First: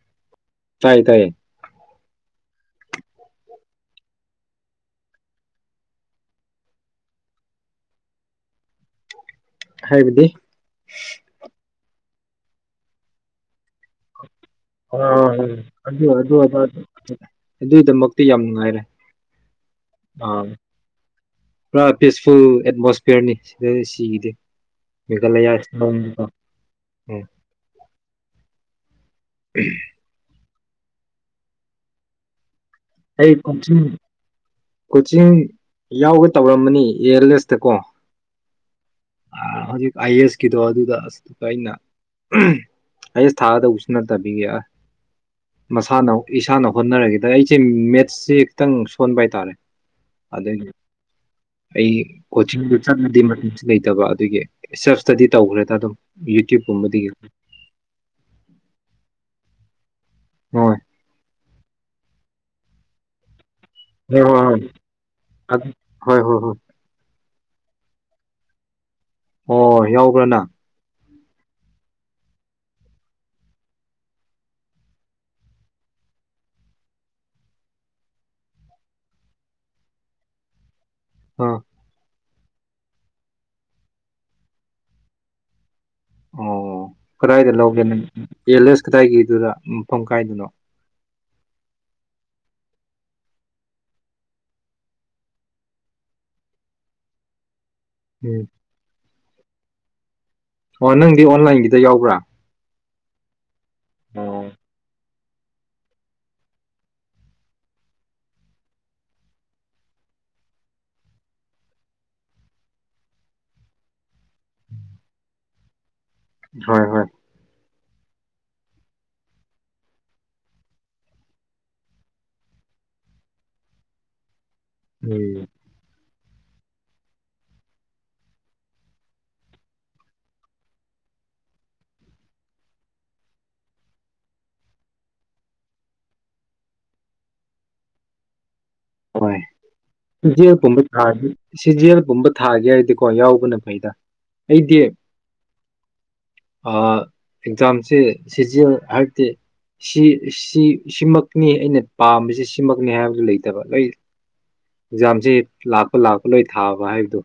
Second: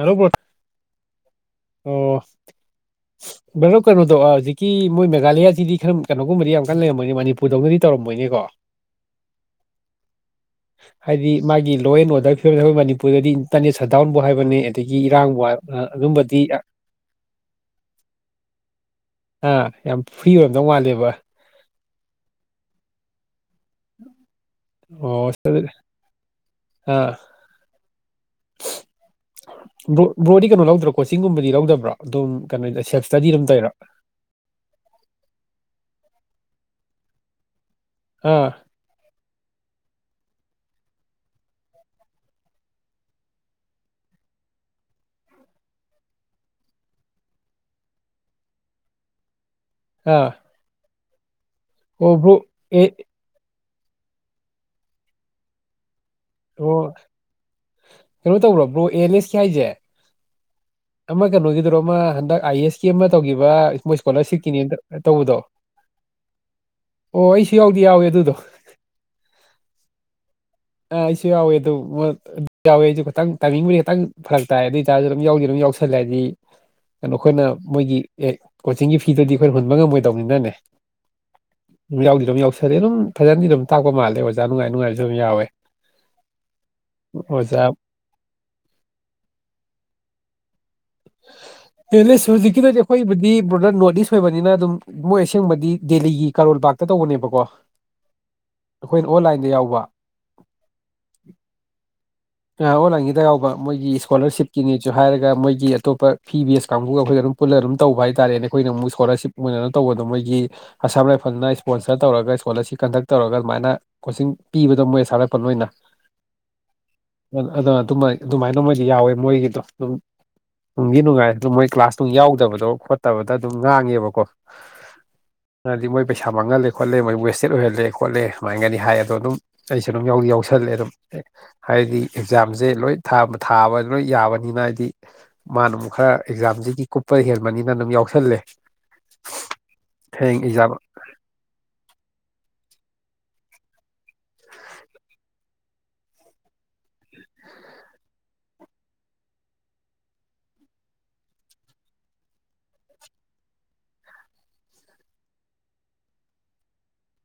ꯑꯔꯣꯕꯣ ꯇꯥꯏꯌꯦ ꯇꯥꯏꯌꯦ ꯑꯣ ꯕ꯭ꯔꯗꯣ ꯀꯩꯅꯣꯗꯣ ꯍꯧꯖꯤꯛꯀꯤ ꯃꯣꯏ ꯃꯦꯘꯥꯂꯌꯥꯁꯤꯗꯤ ꯈꯔ ꯀꯩꯅꯣꯒꯨꯝꯕꯗꯤ ꯌꯥꯝ ꯀꯟꯅ ꯂꯩꯔꯝꯃꯣꯏꯅꯦ ꯃꯅꯤꯄꯨꯔꯗꯧꯅꯗꯤ ꯇꯧꯔꯝꯃꯣꯏꯅꯦꯀꯣ ꯍꯥꯏꯕꯗꯤ ꯍꯥꯏꯗꯤ ꯃꯥꯒꯤ ꯂꯣꯏꯅ ꯑꯣꯗ ꯝ ꯑꯩꯈꯣꯏ ꯃꯅꯤꯄꯨꯔꯗꯤ ꯇꯅꯤ ꯁꯗꯥꯎꯟꯕꯨ ꯍꯥꯏꯕꯅꯤ ꯑꯗꯒꯤ ꯑꯥ ꯏꯔꯥꯡꯕꯨ ꯑꯗꯨ ꯑꯗꯨꯝꯕ ꯑꯗꯨ ꯑꯗꯨꯒꯤꯗꯃꯛꯇꯤ ꯌꯥꯝ ꯅꯨꯡꯉꯥꯏꯔꯦ ꯑꯥ ꯌꯥꯝ ꯐ꯭ꯔꯤ ꯑꯥ ꯑꯣꯏꯝꯗꯧ ꯃꯥꯂꯦꯕ ꯄꯨꯔꯥ ꯄꯤꯁꯐꯨꯜ ꯑꯦꯠꯃꯣꯁꯐꯤꯌꯔꯅꯤ ꯑꯗꯨꯗꯤ ꯁꯤꯈꯤꯗꯦ ꯑꯣ ꯃꯦꯘꯥꯂꯌꯥꯁꯤ ꯅꯣꯡ ꯑꯥ ꯎꯝ ꯣ ꯭ꯔꯣꯔꯤ ꯀꯩꯅꯣ ꯂꯧ ꯑꯗꯨ꯭ꯔ ꯀꯣꯆꯤꯡꯒꯨꯝꯕꯗꯤ ꯌꯥ ꯂꯧꯗꯕ꯭ꯔꯥ ꯑꯗꯨꯝ ꯀꯩꯅꯣ ꯁꯦꯜꯞ ꯏꯁꯇꯗꯤ ꯑꯩ ꯑꯗꯨꯝ ꯇꯧꯔꯤꯔꯣ ꯀꯣꯆꯤꯡ ꯀꯣꯆꯤꯡ ꯌꯥꯎꯒ ꯇꯧꯔꯝꯕꯅꯤ ꯑꯦꯌꯔꯂꯦꯁꯇ ꯀꯣ ꯑꯥ ꯍꯧꯖꯤꯛ ꯑꯥꯏ ꯑꯦꯁꯀꯤꯗꯣ ꯑꯗꯨꯗ ꯑꯁ ꯑꯩꯅ ꯑꯥꯏ ꯑꯦꯁ ꯊꯥꯒꯗꯧꯕꯁꯨ ꯅꯠꯇꯕꯤꯒ ꯑꯁ ꯃꯁꯥꯅ ꯏꯁꯥꯅ ꯍꯣꯠꯅꯔꯒꯦꯗ ꯑꯩ ꯁꯤ ꯃꯦꯠꯁꯁꯤ ꯈꯤꯇꯪ ꯁꯣꯟꯕ ꯍꯥꯏꯇꯥꯔꯦ ꯑꯥ ꯑꯗ ꯑꯩ ꯑꯣ ꯕ꯭ꯔꯣ ꯀꯣꯆꯤꯡꯗꯨ ꯑꯦ ꯆꯥꯟ ꯅꯗꯤ ꯂꯩ ꯇꯕ ꯑꯗꯨꯒꯤ ꯁꯦꯜꯞ ꯏꯁꯇꯗꯤ ꯇꯧꯈ꯭ꯔꯦꯗ ꯑꯗꯨꯝ ꯑꯣ ꯌꯨꯇ꯭ꯌꯨꯕꯀꯨꯝꯕꯗꯒꯤ ꯀꯩꯅꯣ ꯇꯧꯔꯕ꯭ꯔꯣ ꯑꯦꯂꯤꯁ ꯀꯏꯖꯦ ꯍꯣꯏ ꯑꯃ ꯀꯩꯅꯣꯒꯗꯔꯣ ꯑꯃ ꯍꯟꯗꯛ ꯑꯥꯏ ꯑꯦꯁ ꯀꯤ ꯑꯃ ꯇꯧꯈꯤꯕ ꯃꯣꯏ ꯍꯣꯏ ꯍꯣꯏ ꯍꯣꯏ ꯏꯁꯀꯣꯂꯥꯔꯁꯤꯞꯀꯤꯅꯦꯅ ꯇꯧꯕꯗꯣ ꯍꯣꯏ ꯍꯣꯏ ꯍꯣꯏ ꯑꯣ ꯑꯩꯁꯨ ꯌꯥꯎꯗꯤ ꯌꯥꯎꯋꯦ ꯑꯗꯨꯗꯣ ꯑꯣ ꯌꯥꯎꯕ꯭ꯔꯅ ꯑꯥ ꯑꯩꯁꯨ ꯌꯥꯎꯋꯦ ꯑꯗꯨ ꯃ ꯑꯗꯨ ꯌꯥꯎꯋꯦ ꯑꯩꯁꯨ ꯈꯤꯇꯪ ꯇꯥꯏꯃꯤꯡꯕꯨꯗꯤ ꯈꯤꯇꯪ ꯐꯔꯛ ꯇꯥꯏ ꯑꯗꯨ ꯑꯣꯏꯇꯥꯔꯁꯨ ꯑꯗꯨꯝ ꯌꯥꯎꯗꯤ ꯑꯗꯨꯝ ꯌꯥꯎꯁꯜꯂꯦ ꯍꯥꯏꯗꯤ ꯀꯩꯅꯣ ꯑꯩꯈꯣꯏꯅ ꯃꯣꯏꯒꯤ ꯑꯦ ꯀꯣꯆꯤꯡꯒꯤ ꯐꯤꯗꯨꯗꯤ ꯑꯩꯈꯣꯏꯅ ꯍꯨꯟꯕ ꯉꯝꯃꯣꯏꯗꯧꯅꯤꯅꯅꯦ ꯑꯥ ꯌꯥꯎꯗ ꯔꯃꯤ ꯁꯗꯤ ꯑꯗꯨꯝ ꯐꯖꯅꯗꯤ ꯑꯗꯨꯝ ꯇꯥꯛꯄ ꯃꯥꯜꯂꯦ ꯑꯣꯥ ꯅꯨꯡꯉꯥꯏ ꯅꯨꯡꯉꯥꯏꯅꯁꯨ ꯑꯗꯨꯝ ꯌꯥꯎꯋꯦ ꯑꯣ ꯀꯗꯥꯏꯗ ꯑꯣꯖꯥ ꯂꯧꯒꯦ ꯅ ꯑꯦꯂꯦꯁ ꯀꯗꯥꯏꯒꯤꯗꯨꯗ ꯃꯐꯝ ꯀꯥꯏꯗꯅꯣ ꯂꯁ ꯍꯧꯖꯤꯛꯀꯤꯗꯨꯗꯤ ꯑꯩꯈꯣꯏꯕꯨꯗꯤ ꯕ꯭ꯔꯣꯗꯔ ꯅꯣꯔꯠ ꯏꯁ ꯑꯣꯏꯕꯅꯤꯅ ꯑꯗꯨꯝ ꯃꯣꯏ ꯑꯁꯦꯡꯕꯗꯤ ꯗꯦꯜꯂꯤꯒꯤ ꯀꯥꯔꯣꯜꯄꯥꯛꯇ ꯇꯧꯕꯅꯦꯕꯀꯣ ꯎꯝ ꯑꯩꯣꯏ ꯑꯣꯟꯂꯥꯏꯟꯗ ꯌꯥꯎꯕ ꯑꯣ ꯅꯪꯗꯤ ꯑꯣꯟꯂꯥꯏꯟꯒꯤꯗ ꯌꯥꯎꯕ꯭ꯔꯥ ꯏ ꯌꯥꯎꯕ ꯃꯣꯏꯒꯤ ꯑꯣ ꯏꯁꯀꯣꯂꯔꯁꯤꯞꯀꯤꯅꯦꯁꯨ ꯍꯥꯏꯔꯒ ꯃꯣꯏꯒꯤ ꯑꯇꯣꯞꯄ ꯐꯤ ꯕꯦꯁ ꯀꯥꯡꯕꯨꯒ ꯑꯩꯈꯣꯏꯗ ꯑꯗꯨꯝ ꯄꯨꯜꯂ ꯑꯗꯨꯝ ꯇꯧꯕ ꯍꯥꯏ ꯇꯥꯔꯦꯅꯦ ꯑꯩꯈꯣꯏꯅ ꯑꯃꯨꯛ ꯏꯁꯀꯣꯂꯔꯁꯤꯞ ꯑꯣꯏꯅꯅ ꯇꯧꯕꯗꯣ ꯃꯣꯏꯒꯤ ꯑꯁꯥꯝ ꯔꯥꯏꯐꯜꯅ ꯏꯁꯄꯣꯟꯁꯔ ꯇꯧꯔꯒ ꯏꯁꯀꯣꯂꯔꯁꯤꯞ ꯀꯟꯗꯛ ꯇꯧꯔꯒ ꯑꯗꯨꯃꯥꯏꯅ ꯀꯣꯆꯤꯡ ꯄꯤꯕꯗꯣ ꯃꯣꯏ ꯑꯁꯥꯔꯛꯄꯜ ꯑꯣꯏꯅ ꯍꯣꯏ ꯍꯣꯏ ꯑꯗꯨꯅ ꯑꯗꯨꯃ ꯑꯗꯨꯃꯥꯏꯅ ꯃꯣꯏꯗꯤ ꯌꯥꯎꯋꯦ ꯃꯣꯏꯒꯤꯗꯣ ꯑꯗꯨꯝ ꯅꯨꯡꯒꯤ ꯅꯨꯡꯉꯥꯏꯔꯦ ꯑꯗꯨꯝ ꯃꯣꯏ ꯀ꯭ꯂꯥꯁ ꯅꯨꯡ ꯌꯥꯎꯗꯕꯗꯣ ꯈꯣꯠꯇꯕꯗ ꯑꯗꯨꯝ ꯉꯥꯡꯉꯦꯕꯀꯣ ꯎꯝ ꯍꯥꯏꯗꯤ ꯃꯣꯏ ꯄꯩꯁꯥ ꯃꯥꯡꯍꯜꯂꯦ ꯈꯣꯠꯂꯦ ꯃꯣꯏ ꯋꯦꯁꯇꯦꯠ ꯑꯣꯏꯍꯜꯂꯦ ꯈꯣꯠꯂꯦ ꯁꯨꯃꯥꯏꯅꯒ ꯍꯥꯏ ꯑꯗꯣ ꯑꯗꯨꯝ ꯑꯩꯁꯨ ꯑꯗꯨꯝ ꯌꯥ ꯌꯥꯎꯁꯜꯂꯦ ꯑꯗꯨꯝ ꯍꯥꯏꯗꯤ ꯑꯦꯛꯖꯥꯝꯁꯦ ꯂꯣꯏ ꯊꯥꯕ ꯂꯣꯏ ꯌꯥꯕꯅꯤꯅ ꯍꯥꯏꯗꯤ ꯃꯥꯅ ꯑꯃꯨꯛ ꯈꯔ ꯑꯦꯛꯖꯥꯝꯁꯤꯒꯤ ꯀꯨꯞꯄ ꯍꯦꯟꯕꯅꯤꯅ ꯑꯗꯨꯝ ꯌꯥꯎꯁꯜꯂꯦ ꯍ ꯍꯌꯦꯡ ꯁꯤꯨꯝ ꯑꯦꯛꯖꯥꯝ ꯊꯥ ꯁꯤꯖꯤꯦꯜꯒꯨꯝꯕ ꯊ ꯊꯥꯒꯦ ꯍꯥꯏꯔꯗꯤꯀꯣ ꯌꯥꯎꯕꯅ ꯐꯩꯗ ꯑꯩꯗꯤ ꯑꯦꯛꯖꯥꯝꯁꯦ ꯁꯤꯖꯤꯦꯜ ꯍꯥꯏꯕꯗꯤ ꯁꯤ ꯁꯤꯃꯛꯅꯤ ꯑꯩꯅ ꯄꯥꯝꯕꯁꯤꯦ ꯁꯤꯃꯛꯅꯤ ꯍꯥꯏꯕꯗꯨ ꯂꯩꯇ ꯅꯠꯇꯕ ꯂꯣꯏ ꯑꯦꯛꯖꯥꯝꯁꯤ ꯂꯥꯛꯄ ꯂꯥꯛꯄ ꯂꯣꯏ ꯊꯥꯕ ꯍꯥꯏꯕꯗꯣ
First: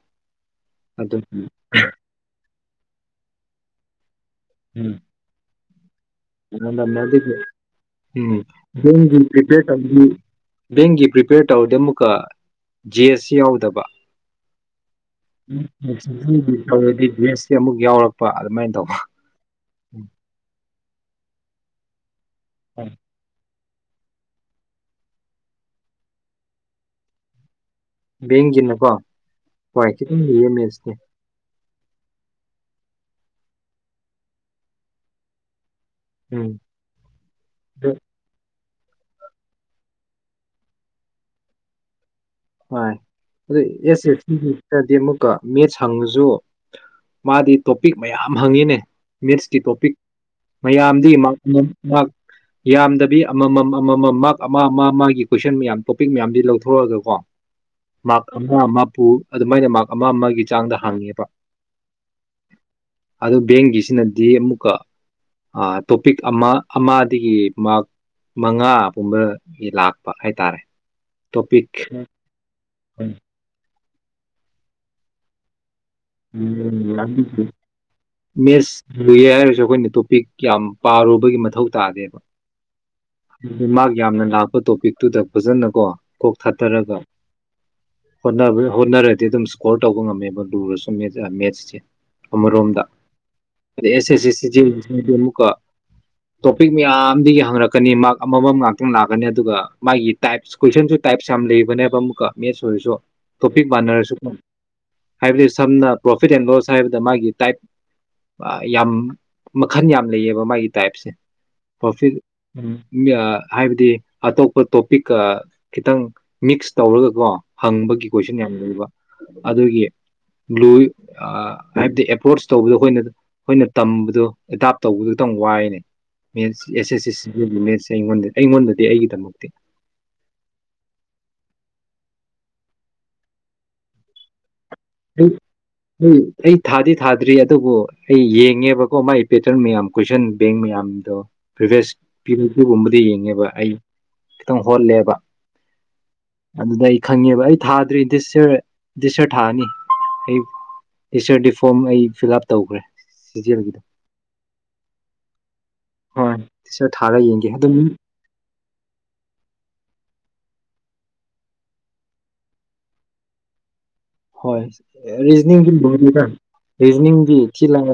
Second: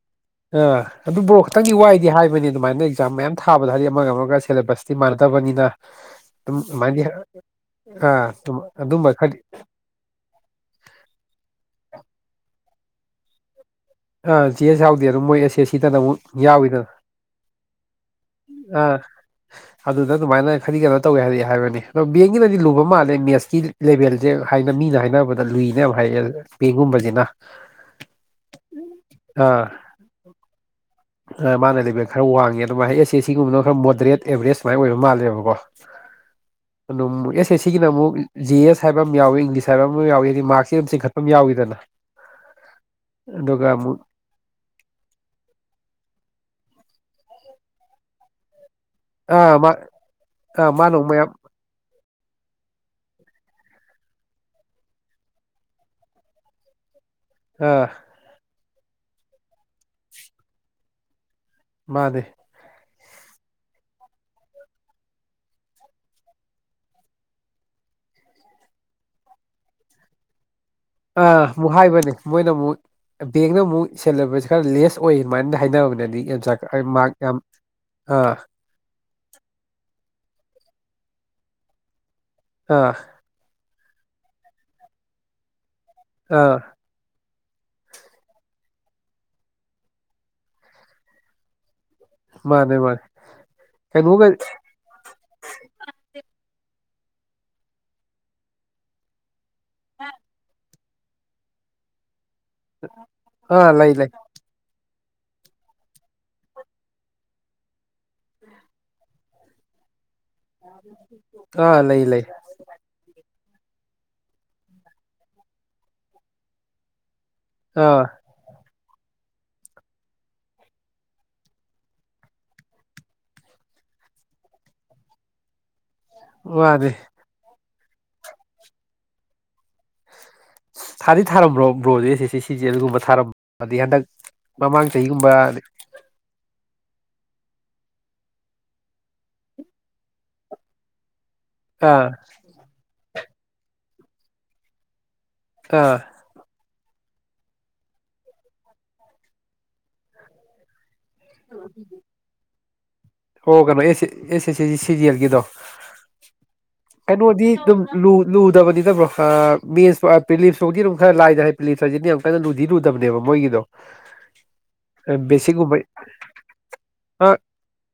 ꯑ ꯑꯗꯨ ꯕ꯭ꯔꯣ ꯈꯈꯤꯇꯪꯗꯤ ꯋꯥꯏꯗꯤ ꯍꯥꯏꯕꯅꯤꯅ ꯑꯗꯨꯃꯥꯏꯅ ꯑꯦꯛꯖꯥꯝ ꯃꯌꯥꯝ ꯊꯥꯕꯗ ꯍꯥꯏꯗꯤ ꯑꯃꯒ ꯑꯃꯒ ꯁꯤꯦꯂꯕꯁꯇ ꯃꯔꯗꯕꯅꯤꯅ ꯃꯦ ꯑꯗꯨꯗꯤ ꯑꯥ ꯎꯝ ꯑꯗꯨꯝꯕ ꯈꯔꯗꯤ ꯕꯒꯤ꯭ꯔꯤꯄ ꯇ ꯕꯦꯡꯒꯤ ꯄ꯭ꯔꯤꯄꯦꯌꯔ ꯇꯧꯔꯗꯤ ꯑꯃꯨꯛꯀ ꯖꯤ ꯑꯦꯁ ꯁꯤ ꯌꯥꯎꯗꯕ ꯑꯥ ꯆꯦ ꯑꯦꯁ ꯌꯥꯎꯗꯦ ꯑꯗꯨꯝ ꯃꯣꯏ ꯑꯦꯁ ꯑꯦꯁ ꯁꯤꯗꯅ ꯑꯃꯨꯛ ꯎ ꯇ ꯗ꯭ꯔꯦꯁꯁꯤ ꯑꯃꯨꯛ ꯌꯥꯎꯔꯛꯄ ꯑꯗꯨꯃꯥꯏꯅ ꯑ ꯇꯧꯕ ꯎꯝ. ꯑꯗꯨꯗ ꯑꯗꯨꯃꯥꯏꯅ ꯈꯔꯤ ꯀꯩꯅꯣ ꯇꯧꯏꯦ ꯍꯥꯏꯔꯤꯑꯦ ꯍꯥꯏꯕꯅꯤ ꯕꯦꯡꯒꯤꯅꯗꯤ ꯂꯨꯕ ꯍꯣꯏ. ꯃꯥꯜꯂꯦ ꯃꯦꯁꯀꯤ ꯂꯦꯚꯦꯜꯁꯦ ꯍꯥꯏꯅ ꯃꯤꯅ ꯍꯥꯏꯅꯕꯗ ꯂꯨꯏꯅꯦ ꯌꯥꯝ ꯍꯥꯏꯔꯛꯦ ꯄꯦꯡꯒꯨꯝꯕꯁꯤꯅ ꯕꯦꯡꯒꯤꯅꯀꯣ ꯍꯣꯏ ꯈꯤꯇꯪ ꯌꯦꯔꯦꯝꯃꯦꯁꯅꯦ ꯃꯥꯅ ꯂꯦꯚꯦꯜ ꯈꯔ ꯋꯥꯡꯉꯦ ꯑꯗꯨꯃꯥꯏꯅ ꯑꯦꯁ ꯑꯦ ꯁꯤꯒꯨꯝꯕꯅ ꯈꯔ ꯃꯣꯗꯦꯠ ꯑꯦꯕꯔꯦꯖ ꯁꯨꯃꯥꯏ ꯑꯣꯏꯕ ꯃꯥꯜꯂꯦꯕꯀꯣ ꯎꯝ ꯌꯦꯁꯦ ꯑꯗꯨ ꯁꯤꯒꯤꯅꯃꯨ ꯖꯤ ꯑꯦꯁ ꯍꯥꯏꯕ ꯑꯃ ꯌꯥꯎꯏꯤ ꯏꯪꯂꯤꯁ ꯍꯥꯏꯕ ꯑꯃ ꯌꯥꯎꯏ ꯍꯥꯏꯗꯤ ꯃꯥꯔꯁꯁꯤꯦꯝ ꯆꯤꯡꯈꯠꯄ ꯑꯃ ꯌꯥꯎꯏꯗꯅ ꯍꯣꯏ ꯑꯗꯨ ꯑꯗꯨꯒ ꯑꯃꯨꯛ ꯑꯦꯁ ꯑꯦ ꯁꯤꯗꯤ ꯑꯃꯨꯛꯀꯦ ꯁꯪꯉꯁꯨ ꯃꯥꯗꯤ ꯇꯣꯄꯤꯛ ꯃꯌꯥꯝ ꯍꯪꯉꯤꯅꯦ ꯑꯥ ꯃꯤꯠꯁꯀꯤ ꯃꯥ ꯇꯣꯄꯤꯛ ꯑꯥ ꯃꯥꯅ ꯑꯃꯨꯛ ꯃꯌꯥꯝꯗꯤ ꯃꯌꯥꯝ ꯌꯥꯝꯗꯕꯤ ꯑꯃꯃꯝ ꯑꯃꯃꯝ ꯃꯥꯔ ꯑꯃ ꯑꯃ ꯃꯥ ꯀꯣꯏꯁꯟ ꯃꯌꯥꯝ ꯇꯣꯄꯤꯛ ꯃꯌꯥꯝꯁꯤ ꯂꯧꯊꯣꯔꯛꯑꯒ ꯀꯣ ꯑꯥ ꯃꯥꯄ ꯍꯥꯐꯨ ꯑꯗꯨꯃꯥꯏꯅ ꯃꯥꯔ ꯑꯃ ꯑꯃꯒꯤ ꯆꯥꯡꯗ ꯍꯥꯡꯉꯦꯕ ꯃꯥꯗꯦ ꯑꯗꯨ ꯕꯦꯡꯒꯤꯁꯤꯅꯗꯤ ꯑꯃꯨꯛꯀ ꯇꯣꯄꯤꯛ ꯑꯃ ꯑꯃꯗꯒꯤ ꯃꯥꯔꯛ ꯃꯉꯥꯒꯨꯝꯕꯒꯤ ꯂꯥꯛꯄ ꯍꯥꯏꯇꯥꯔꯦ ꯑꯕꯨ ꯇꯣꯄꯤꯛ ꯍꯥꯏꯕꯅꯤ ꯃꯣꯏꯅ ꯑꯃꯨꯛ ꯕꯦꯒꯅ ꯑꯃꯨꯛ ꯁꯦꯂꯦꯕꯁ ꯈꯔ ꯂꯦꯁ ꯑꯣꯏ ꯑꯗꯨꯃꯥꯏꯅ ꯍꯥꯏꯅꯕꯅꯦ ꯑꯗꯨꯗꯤ ꯑꯦꯝꯆꯥꯛ ꯎꯝ ꯃꯥꯔꯛ ꯌꯥꯝ ꯑꯥ ꯃꯦꯁ ꯂꯨ ꯍꯥꯏꯔꯁꯨ ꯑꯩꯈꯣꯏꯅ ꯇꯣꯄꯤꯛ ꯌꯥꯝ ꯄꯥꯔꯨꯕꯒꯤ ꯃꯊꯧ ꯇꯥꯗꯦꯕ ꯑꯥ ꯃꯥ ꯌꯥꯝꯅ ꯂꯥꯛꯄ ꯇꯣꯄꯤꯛꯇꯨꯗ ꯐꯖꯅ ꯀꯣ ꯀꯣꯛ ꯑꯥ ꯊꯥꯗꯔꯒ ꯍꯣꯠꯅꯕ ꯍꯣꯠꯅꯔꯗꯤ ꯑꯗꯨꯝ ꯏꯁꯀꯣꯔ ꯇꯧꯕ ꯉꯝꯃꯦꯕ ꯂꯨꯔꯁꯨ ꯃꯦꯦ ꯃꯥꯅꯦ ꯑꯃꯔꯣꯝꯗꯁ ꯃꯥꯅꯦ ꯑꯦꯁ ꯀꯩꯅꯣꯒ ꯑꯦ ꯑꯃꯨꯛꯀ ꯇꯣꯄꯤꯛ ꯃꯌꯥꯝꯗꯒꯤ ꯍꯪꯉꯔꯛꯀꯅꯤ ꯃꯥ ꯑꯃꯃꯝ ꯉꯥꯛꯇꯪ ꯂꯥꯛꯀꯅꯤ ꯑꯗꯨꯒ ꯃꯥꯒꯤ ꯇꯥꯏꯁ ꯀ꯭ꯋꯟ ꯇꯥꯏꯞ ꯁꯝꯂ ꯏꯕꯅꯦꯕ ꯑꯃꯥ ꯃꯦꯠꯁ ꯑꯣꯏꯔꯁꯨ ꯇꯣꯄꯤꯛ ꯑꯥ ꯂꯩ ꯂꯩ ꯃꯥꯟꯅꯔꯁꯨ ꯐꯥꯏꯕꯗꯤ ꯁꯝꯅ ꯄ꯭ꯔꯣꯐꯤꯠ ꯑꯦꯟ ꯂꯣꯁ ꯍꯥꯏꯕꯗ ꯃꯥꯒꯤ ꯇꯥꯏꯞ ꯌꯥꯝ ꯃꯈꯜ ꯌꯥꯝ ꯂꯩꯌꯦꯕ ꯃꯥꯒꯤ ꯇꯥꯏꯞꯁꯦ ꯑꯥ ꯂꯩ ꯄ꯭ꯔꯣꯐꯤꯠ ꯂꯩ ꯍꯥꯏꯕꯗꯤ ꯑꯇꯣꯞꯄ ꯇꯣꯄꯤꯛꯀ ꯈꯤꯇꯪ ꯃꯤꯛꯁ ꯇꯧꯔꯒꯀꯣ ꯑꯥ ꯍꯪꯕꯒꯤ ꯀꯣꯏꯁꯟ ꯌꯥꯝ ꯂꯩꯕ ꯑꯗꯨꯒꯤ ꯕ꯭ꯂꯨ ꯍꯥꯏꯕꯗꯤ ꯑꯦꯄ꯭ꯔꯣꯆ ꯇꯧꯕꯗꯣ ꯑꯩꯈꯣꯏꯅ ꯑꯩꯈꯣꯏꯅ ꯇꯝꯕꯗꯣ ꯑꯦꯗꯥꯞ ꯇꯧꯕꯗꯨ ꯈꯤꯇꯪ ꯋꯥꯏꯅꯦ ꯁ ꯃꯥꯅꯦ ꯑꯩꯉꯣꯟꯗꯗꯤ ꯑꯩꯉꯣꯟꯗꯗꯤ ꯑꯩꯒꯤꯗꯃꯛꯇꯤ ꯊꯥꯗꯤ ꯊꯥꯔꯝꯕ꯭ꯔꯣ ꯕ꯭ꯔꯣꯁ ꯁꯤ ꯁꯤ ꯁꯤꯁꯦ ꯑꯗꯨꯒꯨꯝꯕ ꯊꯥꯔꯝꯗꯤ ꯍꯟꯗꯛ ꯃꯃꯥꯡ ꯑꯩ ꯆꯍꯤꯒꯨꯝꯕ ꯑ ꯑꯩ ꯑꯩ ꯊꯥꯗꯤ ꯊꯥꯗ꯭ꯔꯤ ꯑꯗꯨꯕꯨ ꯑꯩ ꯌꯦꯡꯉꯦꯕꯀꯣ ꯃꯥꯒꯤ ꯄꯦꯇꯔꯟ ꯃꯌꯥꯝ ꯀꯨꯣꯏꯁꯟ ꯕꯦꯡ ꯃꯌꯥꯝꯗꯣ ꯄꯁ ꯑꯥ ꯄꯤꯒꯝꯕꯗꯤ ꯌꯦꯡꯉꯦ ꯑꯗꯨꯒ ꯑꯩ ꯈꯤꯇꯪ ꯍꯣꯜꯂꯦꯕ ꯑꯥ ꯑꯗꯨꯗ ꯑꯩ ꯈꯪꯉꯦꯕ ꯑꯩ ꯊꯥꯗ꯭ꯔꯤꯟꯗꯤꯔꯟꯗꯤꯁꯔꯠ ꯊꯥꯑꯅꯤ ꯍ ꯏꯁꯔ ꯗꯤ ꯐꯣꯝ ꯑꯩ ꯐꯤꯜ ꯑꯞ ꯇꯧꯈ꯭ꯔꯦ ꯑꯣ ꯁꯤꯖꯦꯜꯒꯤꯗꯣ ꯀꯩꯅꯣ ꯑꯦ ꯑꯦꯁ ꯑꯦꯁ ꯑꯦ ꯁꯤꯔꯤꯌꯦꯜꯒꯤꯗꯣ ꯍꯣꯏ ꯗꯤꯁ ꯌꯔ ꯊꯥꯔ ꯌꯦꯡꯒꯦ ꯀꯩꯅꯣꯗꯤ ꯑꯗꯨꯝ ꯂꯨꯗꯕꯅꯤꯠꯇꯕ꯭ꯔꯣ ꯃꯦꯟꯁ ꯄꯤꯂꯤꯞꯁꯨꯥꯎꯗꯤ ꯑꯗꯨꯝ ꯈꯔ ꯂꯥꯏꯗ ꯍꯥꯏ ꯄꯤꯂꯤꯞ ꯍꯥꯏꯁꯤꯗꯤꯅ ꯌꯥꯝ ꯀꯟꯅꯨꯗꯤꯔꯨꯗꯕ ꯃꯣꯏꯒꯤꯗꯣ ꯍꯣꯏ ꯔꯤꯖꯅꯤꯡꯒꯤ ꯕꯦꯁꯤꯛꯒꯨꯝꯕ ꯔꯤꯖꯅꯤꯡꯒꯤ ꯊꯤ ꯂꯪ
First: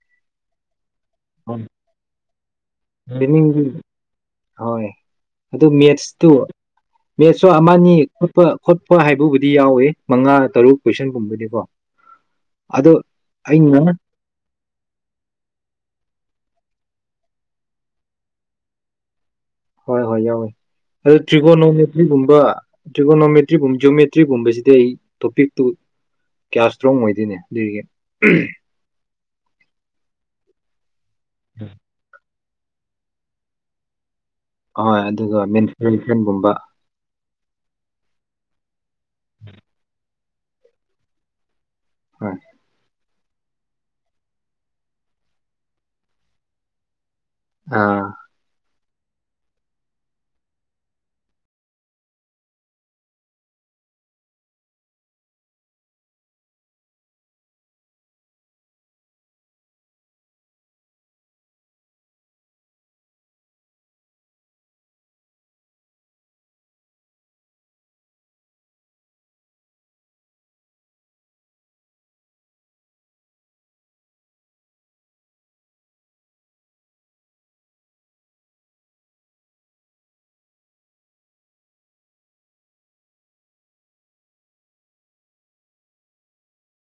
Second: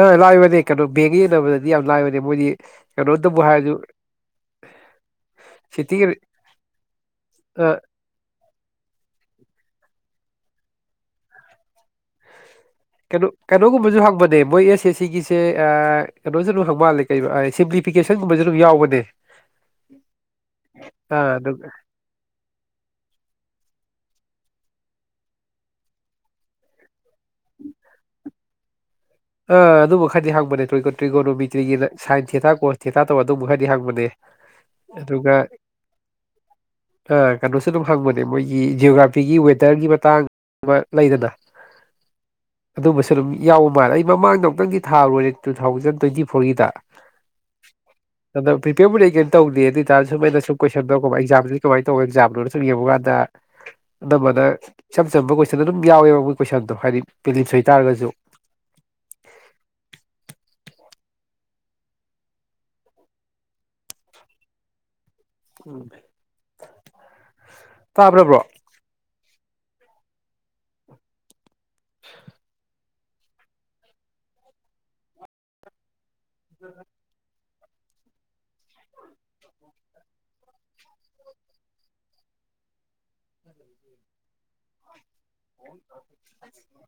ꯑ ꯂꯥꯏꯕꯦꯔꯤ ꯀꯩꯅꯣ ꯦꯒ ꯅ ꯌꯥꯝ ꯂꯥꯏꯕꯔꯤ ꯑꯗꯨ ꯃꯣꯏ ꯍꯣꯏ ꯑꯗꯨ ꯁꯤꯇꯤꯒꯤ ꯃꯦꯠꯁꯇꯨ ꯃꯦꯠꯁꯁꯨ ꯑꯥ ꯑꯃꯅꯤꯠꯄ ꯈꯣꯠꯄ ꯍꯥꯏꯕꯕꯨꯗꯤ ꯌꯥꯎꯋꯤ ꯃꯉꯥ ꯇꯔꯨꯛ ꯀꯣꯏꯁꯟ ꯄꯨꯝꯕꯅꯤꯀꯣ ꯀꯩꯅꯣ ꯀꯩꯅꯣꯒꯨꯝꯕꯁꯨ ꯍꯪꯕꯅꯦ ꯃꯣꯏ ꯑꯦꯁ ꯑꯦ ꯁꯤꯒꯤꯁꯦ ꯅꯣꯁꯨ ꯑꯗꯨꯝ ꯍꯪ ꯃꯥꯜꯂꯦ ꯀꯩ ꯁꯤꯝꯄꯂꯤꯐꯤꯀꯦꯁꯟꯒꯨꯝꯕꯁꯨ ꯑꯗꯨꯝ ꯌꯥꯎꯕꯅꯦ ꯍꯣꯏ ꯍꯣꯏ ꯌꯥꯎꯋꯦ ꯑꯗꯨ ꯑꯥ ꯑꯗꯨꯝ ꯇ꯭ꯔꯤꯒꯣꯅꯣꯃꯦꯇ꯭ꯔꯤꯒꯨꯝꯕ ꯇ꯭ꯔꯤꯒꯣꯅꯣꯃꯦꯇ꯭ꯔꯤꯒꯨꯝꯕ ꯖꯌꯣꯃꯦꯇ꯭ꯔꯤꯒꯨꯝꯕꯁꯤꯗꯤ ꯑꯩ ꯇꯣꯄꯤꯛꯇꯨ ꯀꯌꯥ ꯏꯁꯇ꯭ꯔꯣꯡ ꯑꯣꯏꯗꯦ ꯑꯗꯨꯅꯦ ꯑꯗꯨꯒ ꯑ ꯑꯗꯨꯃ ꯈꯔꯗꯤ ꯍꯪꯕꯅꯦ ꯇ꯭ꯔꯤꯒꯣꯅꯣꯃꯤꯇ꯭ꯔꯤꯒꯤꯅ ꯁꯥꯏꯟꯁ ꯍꯦꯊꯥꯛ ꯀꯣꯁ ꯊꯤ ꯊꯥ ꯇꯕ ꯑꯗꯨꯕꯨ ꯍꯥꯏꯗꯤ ꯍꯪꯕꯅꯦ ꯑꯣꯏ ꯑꯗꯨꯒ ꯃꯦꯟꯁꯤꯦꯟꯁꯟꯒꯨꯝꯕ ꯑꯥ ꯀꯩꯅꯣꯁꯨ ꯑꯗꯨꯝ ꯍꯪꯕꯅꯦ ꯃꯣꯏꯒꯤ ꯖꯤꯑꯣꯒ꯭ꯔꯥꯐꯤꯒꯤ ꯋꯦꯗꯔꯒꯤ ꯃꯇꯥꯡ ꯑꯃ ꯂꯩꯗꯅ ꯍꯣꯏ ꯑꯗꯨ ꯑꯗꯨꯁ ꯔꯝ ꯌꯥꯎ ꯃꯥꯜ ꯃꯃꯥꯡꯗ ꯑꯃꯨꯛꯇꯪꯒꯤ ꯊꯥ ꯂꯣꯏꯔꯦ ꯇꯨ ꯊꯥꯎꯖꯟ ꯇ꯭ꯋꯦꯟꯇꯤ ꯐꯣꯔꯒꯤꯗ ꯑꯥ ꯀꯦꯕꯨꯗꯤ ꯀꯩꯅꯣ ꯇꯧꯗꯦ ꯑꯗꯨ ꯑꯣꯏꯇꯥꯔ ꯁꯨꯝ ꯑꯩꯅ ꯁꯨꯝ ꯀꯣꯏꯁꯟꯗ ꯑꯦꯛꯖꯥꯝꯁꯤꯗꯤ ꯀꯃꯥꯏꯅ ꯇꯧꯋꯤ ꯑꯦꯛꯖꯥꯝꯗꯨꯣꯅ ꯁꯨꯝ ꯌꯦꯡꯕ ꯀꯥꯟꯗ ꯑꯅꯝꯕꯅ ꯏꯆꯝ ꯆꯝꯕ ꯀꯣꯏꯁꯟ ꯑꯗꯨꯝ ꯌꯥꯎꯋꯦꯕ ꯃꯣꯏ ꯀꯣꯏꯁꯟꯗꯣ ꯍꯥꯏꯗꯤ ꯄꯦꯂꯤꯟꯁ ꯑꯣꯏꯇꯥꯥꯔꯒꯁꯨ ꯎꯝ ꯇꯥꯕ꯭ꯔꯕ꯭ꯔꯣ [unintelligible] ꯎ ꯎ